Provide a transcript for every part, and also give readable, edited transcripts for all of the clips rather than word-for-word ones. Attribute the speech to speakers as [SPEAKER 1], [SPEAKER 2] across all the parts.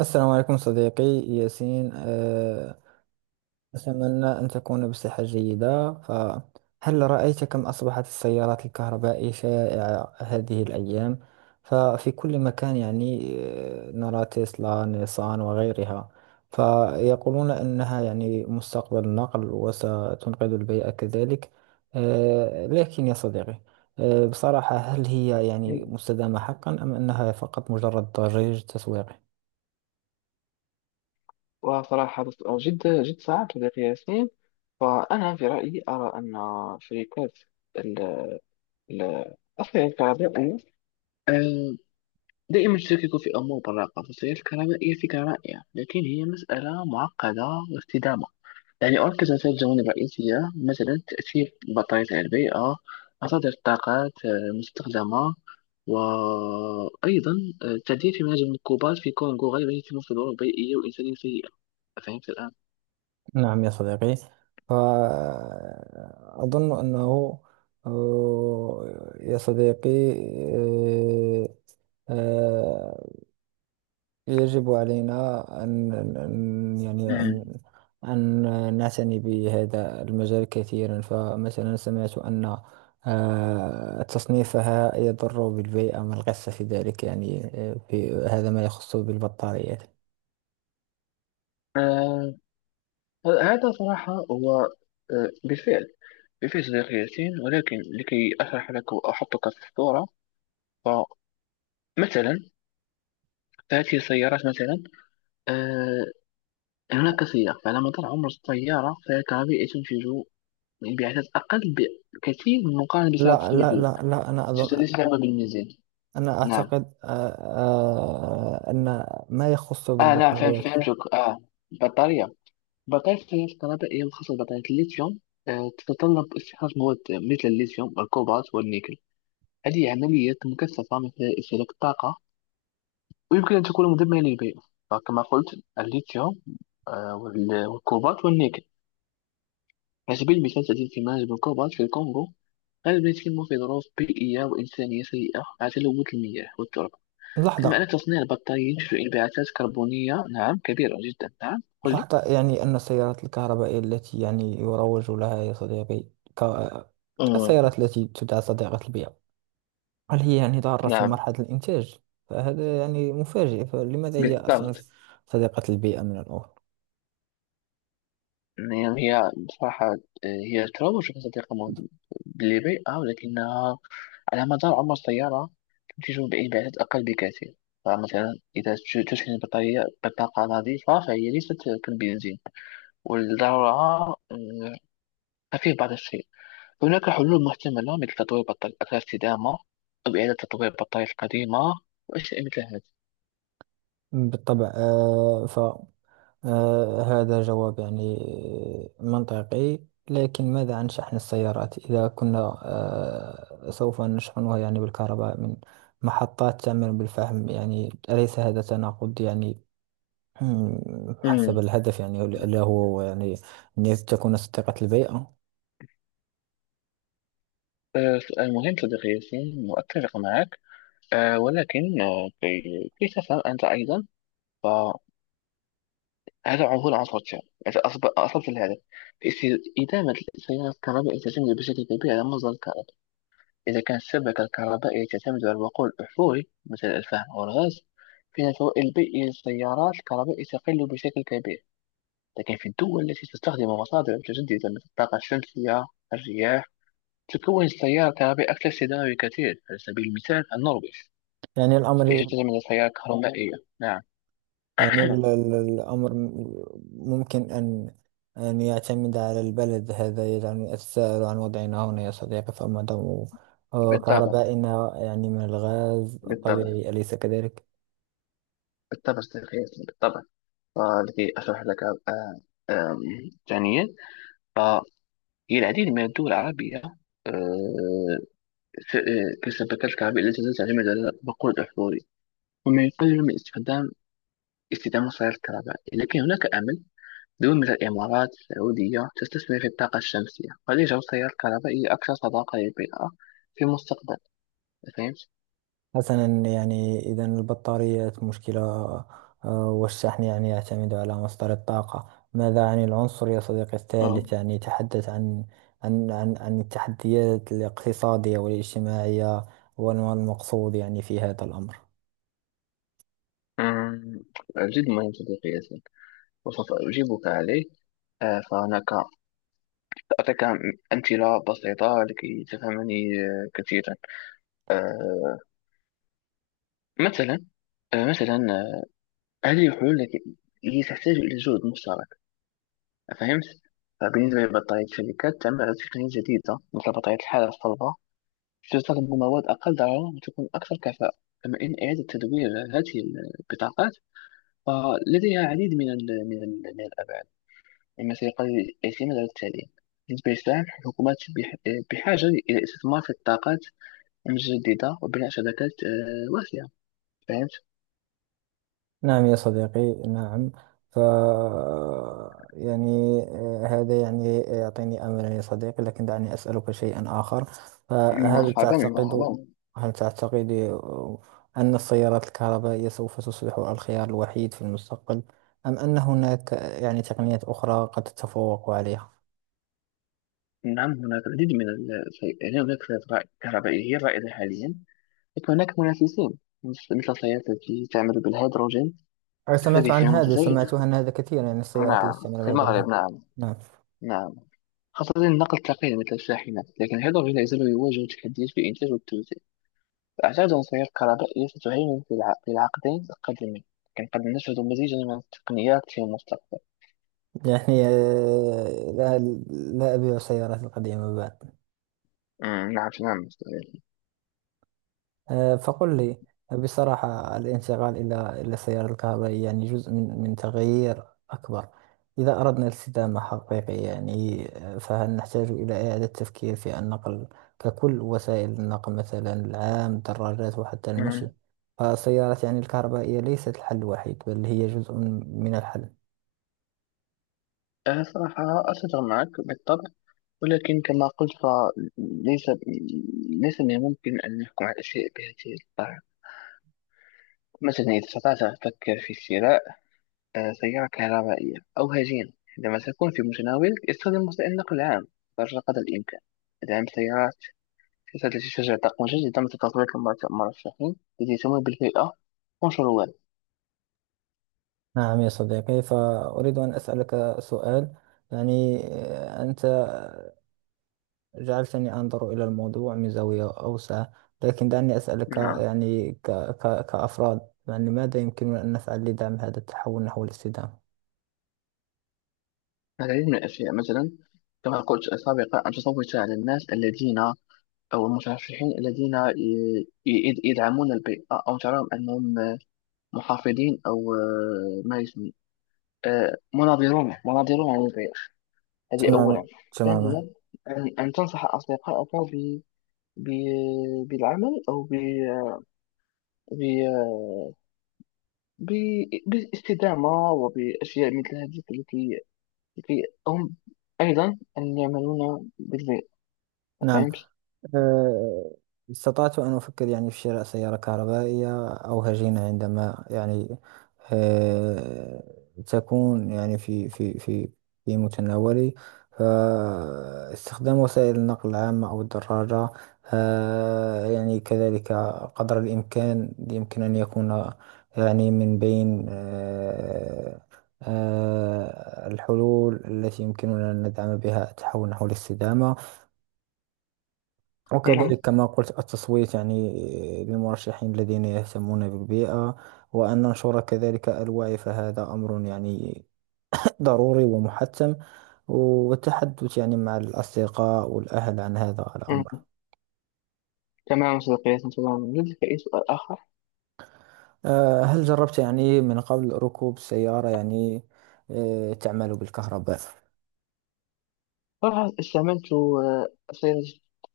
[SPEAKER 1] السلام عليكم صديقي ياسين أتمنى أن تكون بصحة جيدة. فهل رأيت كم أصبحت السيارات الكهربائية شائعة هذه الأيام؟ ففي كل مكان يعني نرى تسلا نيسان وغيرها. فيقولون أنها يعني مستقبل النقل وستنقذ البيئة كذلك. لكن يا صديقي، بصراحة هل هي يعني
[SPEAKER 2] مم.
[SPEAKER 1] مستدامة حقا أم أنها فقط مجرد ضجيج تسويقي؟
[SPEAKER 2] وصراحة جد جد صعب صديقي ياسين. فأنا في رأيي أرى أن شركات ال- ال- أصلا الكهربائية، آه، دائما تشكك في أمور براقة. فالسيارة الكهربائية فكرة رائعة، لكن هي مسألة معقدة واستدامة. يعني أركز على ثلاث جوانب رئيسية، مثلا تأثير البطارية على البيئة، مصادر الطاقات المستخدمة، وأيضا التعديل في مناجم المركوبات في كونغو غالبا يتم في ظروف بيئية وإنسانية سيئة. فهمت الآن؟
[SPEAKER 1] نعم يا صديقي. أظن أنه يا صديقي، آه، آه، يجب علينا أن يعني
[SPEAKER 2] مم.
[SPEAKER 1] أن نعتني بهذا المجال كثيرا. فمثلا سمعت أن تصنيفها يضر بالبيئة. ما القصة في ذلك يعني في هذا ما يخص بالبطاريات.
[SPEAKER 2] آه هذا صراحة هو، بالفعل. بالفعل صديقي ياسين، ولكن لكي أشرح لك وأحطك في الصورة، فمثلا، فهذه السيارات مثلا، آه هناك سياق. فعلى مدار عمر السيارة، فهي الكهربائية تنتج انبعاثات أقل بكثير مقارنة بالسيارة
[SPEAKER 1] لا، لا،
[SPEAKER 2] التقليدية.
[SPEAKER 1] لا، لا، أنا أظن.
[SPEAKER 2] ليس لعبة بالميزان.
[SPEAKER 1] أنا
[SPEAKER 2] نعم.
[SPEAKER 1] أعتقد أن ما يخص
[SPEAKER 2] نعم،
[SPEAKER 1] بالبطاريات.
[SPEAKER 2] فهمتك. البطارية، بطارية السيارات الكهربائية وخاصة بطارية الليثيوم تتطلب استخراج مواد مثل الليثيوم والكوبالت والنيكل. هذه عمليات مكثفة مثل استهلاك الطاقة، ويمكن أن تكون مدمرة للبيئة. فكما قلت الليثيوم، والكوبالت والنيكل. على سبيل المثال تزيد اندماج بالكوبالت في الكونغو غالبا يتم في ظروف بيئية وإنسانية سيئة مع تلوث المياه والتربة. كما أن
[SPEAKER 1] لحظة.
[SPEAKER 2] تصنيع البطارية ينتج انبعاثات كربونية، نعم، كبيرة جدا. نعم، قل لي.
[SPEAKER 1] لحظة، يعني أن السيارات الكهربائية التي يعني يروج لها يا صديقي ك...
[SPEAKER 2] مم.
[SPEAKER 1] السيارات التي تدعى صديقة البيئة، هل هي يعني ضارة في
[SPEAKER 2] نعم،
[SPEAKER 1] مرحلة الإنتاج؟ فهذا يعني مفاجئ. فلماذا هي أصلا
[SPEAKER 2] بالضبط.
[SPEAKER 1] صديقة البيئة من الأول؟
[SPEAKER 2] يعني هي بصراحة، هي تروج بصديقة للبيئة، ولكنها على مدار عمر السيارة تنتج بإنبعاثات أقل بكثير. فمثلا إذا تشحن البطارية بطاقة نظيفة فهي ليست كالبنزين، والضررها خفيف بعض الشيء. هناك حلول محتملة مثل تطوير بطارية أكثر استدامة أو إعادة تطوير البطارية القديمة وأشياء مثل هذه.
[SPEAKER 1] بالطبع. هذا جواب يعني منطقي. لكن ماذا عن شحن السيارات؟ إذا كنا سوف نشحنها يعني بالكهرباء من محطات تعمل بالفحم، يعني أليس هذا تناقض يعني حسب
[SPEAKER 2] أمم.
[SPEAKER 1] الهدف، يعني اللي هو يعني أن تكون صديقة البيئة.
[SPEAKER 2] آه، سؤال مهم صديقي ياسين، وأتفق معك. ولكن كي تفهم أنت أيضا، هذا عنوان عصر. إذا أصبت الهدف. إدامة التيار الكهربائي تعتمد بشكل كبير على مصدر الكهرباء. إذا كانت الشبكة الكهربائية تعتمد على الوقود الأحفوري مثل الفحم أو الغاز، فإن الفوائد البيئية للسيارات الكهربائية تقل بشكل كبير. لكن في الدول التي تستخدم مصادر متجددة مثل الطاقة الشمسية، الرياح، تكون السيارة الكهربائية أكثر استدامة بكثير. على سبيل المثال النرويج
[SPEAKER 1] يعني
[SPEAKER 2] التي
[SPEAKER 1] الأمر،
[SPEAKER 2] تعتمد على السيارة الكهربائية. نعم.
[SPEAKER 1] يعني الأمر ممكن أن يعتمد على البلد. هذا يجعلني أتساءل عن وضعنا هنا يا صديقي. فما دام
[SPEAKER 2] بالطبع،
[SPEAKER 1] كهربائنا يعني من الغاز
[SPEAKER 2] بالطبع،
[SPEAKER 1] الطبيعي، أليس كذلك؟
[SPEAKER 2] بالطبع صديقي ياسين، بالطبع. التي أشرح لك. آه، آم، ثانيا، فالعديد من الدول العربية آه، كالشبكات الكهربائية التي لا تعتمد على الوقود الأحفوري، وما يقلل من استخدام وسائل الكهرباء. لكن هناك أمل. دول مثل الإمارات السعودية تستثمر في الطاقة الشمسية، قد يجعل التيار الكهربائي أكثر صداقة للبيئة في المستقبل. فهمت؟
[SPEAKER 1] حسنا، يعني إذا البطاريات مشكلة. والشحن يعني يعتمد على مصدر الطاقة. ماذا عن العنصر يا صديقي الثالث؟
[SPEAKER 2] اه
[SPEAKER 1] يعني تحدث عن التحديات الاقتصادية والاجتماعية، والمقصود يعني في هذا الأمر.
[SPEAKER 2] أمم، جد مهم صديقي ياسين، وسوف أجيبك عليه. فهناك، أعطيك أمثلة بسيطة لكي تفهمني كثيرا. مثلا، مثلا، آه، هذه الحلول التي هي تحتاج إلى جهد مشترك. فهمت؟ فبالنسبة لبطارية الشركات تعمل على تقنية جديدة مثل بطارية الحالة الصلبة، تستخدم مواد أقل ضررا وتكون أكثر كفاءة. كما إن إعادة تدوير هذه البطاقات فلديها العديد من ال من ال من الأبعاد، مما سيقلل الاعتماد على التعليم. بالنسبة للسهم الحكومات بحاجة إلى استثمار في الطاقات جديدة وبناء شبكات واسعة. فهمت؟
[SPEAKER 1] نعم يا صديقي، نعم. ف يعني هذا يعني يعطيني أملا يا صديقي. لكن دعني أسألك شيئا آخر. فهل
[SPEAKER 2] مرحبا
[SPEAKER 1] تعتقد
[SPEAKER 2] مرحبا.
[SPEAKER 1] هل تعتقد أن السيارات الكهربائية سوف تصبح الخيار الوحيد في المستقبل، أم أن هناك يعني تقنيات أخرى قد تتفوق عليها؟
[SPEAKER 2] نعم هناك العديد من هناك فئات كهربائية رائدة حاليا، لكن هناك منافسين مثل السيارات التي تعمل بالهيدروجين.
[SPEAKER 1] أنا سمعت
[SPEAKER 2] تحتوي
[SPEAKER 1] عن
[SPEAKER 2] فيها
[SPEAKER 1] هذا،
[SPEAKER 2] متزايد.
[SPEAKER 1] سمعت عن هذا كثيرا. يعني السيارات اللي
[SPEAKER 2] نعم،
[SPEAKER 1] تستعمل
[SPEAKER 2] في المغرب.
[SPEAKER 1] بهيدروجين.
[SPEAKER 2] نعم.
[SPEAKER 1] نعم.
[SPEAKER 2] نعم، خاصة النقل الثقيل مثل الشاحنات. لكن الهيدروجين لا يزال يواجه تحديات في الإنتاج والتوزيع. أعتقد أن السيارات الكهربائية ستهيمن في في العقدين القادمين، لكن قد نشهد مزيجا من التقنيات في المستقبل.
[SPEAKER 1] يعني لا، لا أبيع السيارات القديمة بعد.
[SPEAKER 2] نعم.
[SPEAKER 1] فقل لي بصراحة، الانتقال إلى السيارة الكهربائية يعني جزء من تغيير أكبر. إذا أردنا الاستدامة حقيقية يعني فهل نحتاج إلى إعادة التفكير في النقل ككل؟ وسائل النقل مثلا العام، الدراجات، وحتى المشي.
[SPEAKER 2] نعم.
[SPEAKER 1] فالسيارات يعني الكهربائية ليست الحل الوحيد، بل هي جزء من الحل.
[SPEAKER 2] أنا صراحة أتفق معك بالطبع، ولكن كما قلت فليس ليس من الممكن أن نحكم على الأشياء بهذه الطريقة. مثلا إذا استطعت أن تفكر في شراء سيارة كهربائية أو هجينة عندما تكون في متناولك، استخدم وسائل النقل العام قدر الإمكان. دعم السيارات، سياسات التي تشجع طاقة مجددة مثل تطوير المرشحين التي تمول بالبيئة والشروال.
[SPEAKER 1] نعم يا صديقي، فأريد أن أسألك سؤال. يعني أنت جعلتني أنظر إلى الموضوع من زاوية أوسع. لكن دعني أسألك،
[SPEAKER 2] نعم.
[SPEAKER 1] يعني ك ك كأفراد، يعني ماذا يمكننا أن نفعل لدعم هذا التحول نحو الاستدامة؟
[SPEAKER 2] العديد من الأشياء مثلا، كما قلت سابقا، أن تصوت على الناس الذين، أو المترشحين الذين ي- يدعمون البيئة، أو تراهم أنهم محافظين، أو ما يسمى مناظرون عن البيئة. هذه
[SPEAKER 1] تماما،
[SPEAKER 2] أولا.
[SPEAKER 1] تماما.
[SPEAKER 2] ثانيا، أن تنصح أصدقائك بالعمل، أو ب- بالاستدامة وبأشياء مثل هذه التي هم أيضا أن يعملون بالبيئة.
[SPEAKER 1] نعم.
[SPEAKER 2] فهمت؟
[SPEAKER 1] آه، استطعت أن أفكر يعني في شراء سيارة كهربائية أو هجينة عندما يعني آه، تكون يعني في متناولي. فاستخدام وسائل النقل العامة أو الدراجة يعني كذلك قدر الإمكان يمكن أن يكون يعني من بين الحلول التي يمكننا أن ندعم بها التحول نحو الاستدامة.
[SPEAKER 2] نعم.
[SPEAKER 1] وكذلك كما قلت، التصويت يعني للمرشحين الذين يهتمون بالبيئة. وأن ننشر كذلك الوعي، فهذا أمر يعني ضروري ومحتم. والتحدث يعني مع الأصدقاء والأهل عن هذا الأمر.
[SPEAKER 2] مم. تمام صديقي، تمام. لديك أي سؤال آخر؟
[SPEAKER 1] هل جربت يعني من قبل ركوب سيارة يعني تعمل بالكهرباء؟
[SPEAKER 2] صراحة استعملت سيارة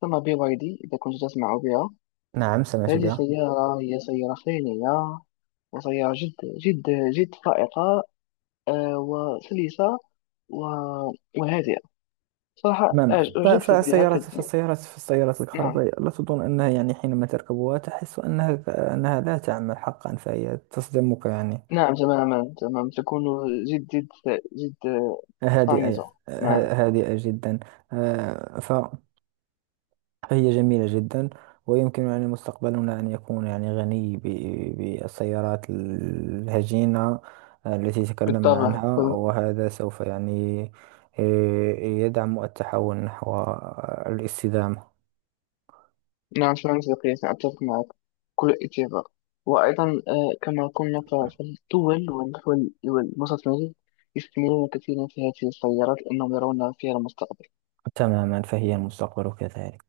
[SPEAKER 2] تسمى BYD إذا كنت تسمع بها.
[SPEAKER 1] نعم سمعت
[SPEAKER 2] هذه
[SPEAKER 1] بها.
[SPEAKER 2] سيارة، هي سيارة خيالية، وسيارة جد جد جد فائقة، وسلسة و- وهادئة. صراحة
[SPEAKER 1] تماما. ف-
[SPEAKER 2] أعجبت بها
[SPEAKER 1] فالسيارات
[SPEAKER 2] كثير.
[SPEAKER 1] فالسيارات فالسيارات
[SPEAKER 2] نعم.
[SPEAKER 1] الكهربائية لا تظن أنها يعني حينما تركبها تحس أنها لا تعمل حقا، فهي تصدمك يعني.
[SPEAKER 2] نعم، تماما. تمام. تكون جد جد جد،
[SPEAKER 1] هادئة.
[SPEAKER 2] صامتة. نعم.
[SPEAKER 1] هادئة جدا. آه، ف- فهي جميلة جدا. ويمكن يعني مستقبلنا أن يكون يعني غني بالسيارات الهجينة التي تكلمنا
[SPEAKER 2] بالطبع.
[SPEAKER 1] عنها. وهذا سوف يعني آه، يدعم التحول نحو الاستدامة.
[SPEAKER 2] نعم، شكرا صديقي، أتفق معك. كل إثيوبيا. وأيضا كما قلنا فالدول والوسط المالي يستثمرون كثيرا في هذه السيارات لأنهم يرون فيها المستقبل.
[SPEAKER 1] تماما، فهي المستقبل كذلك.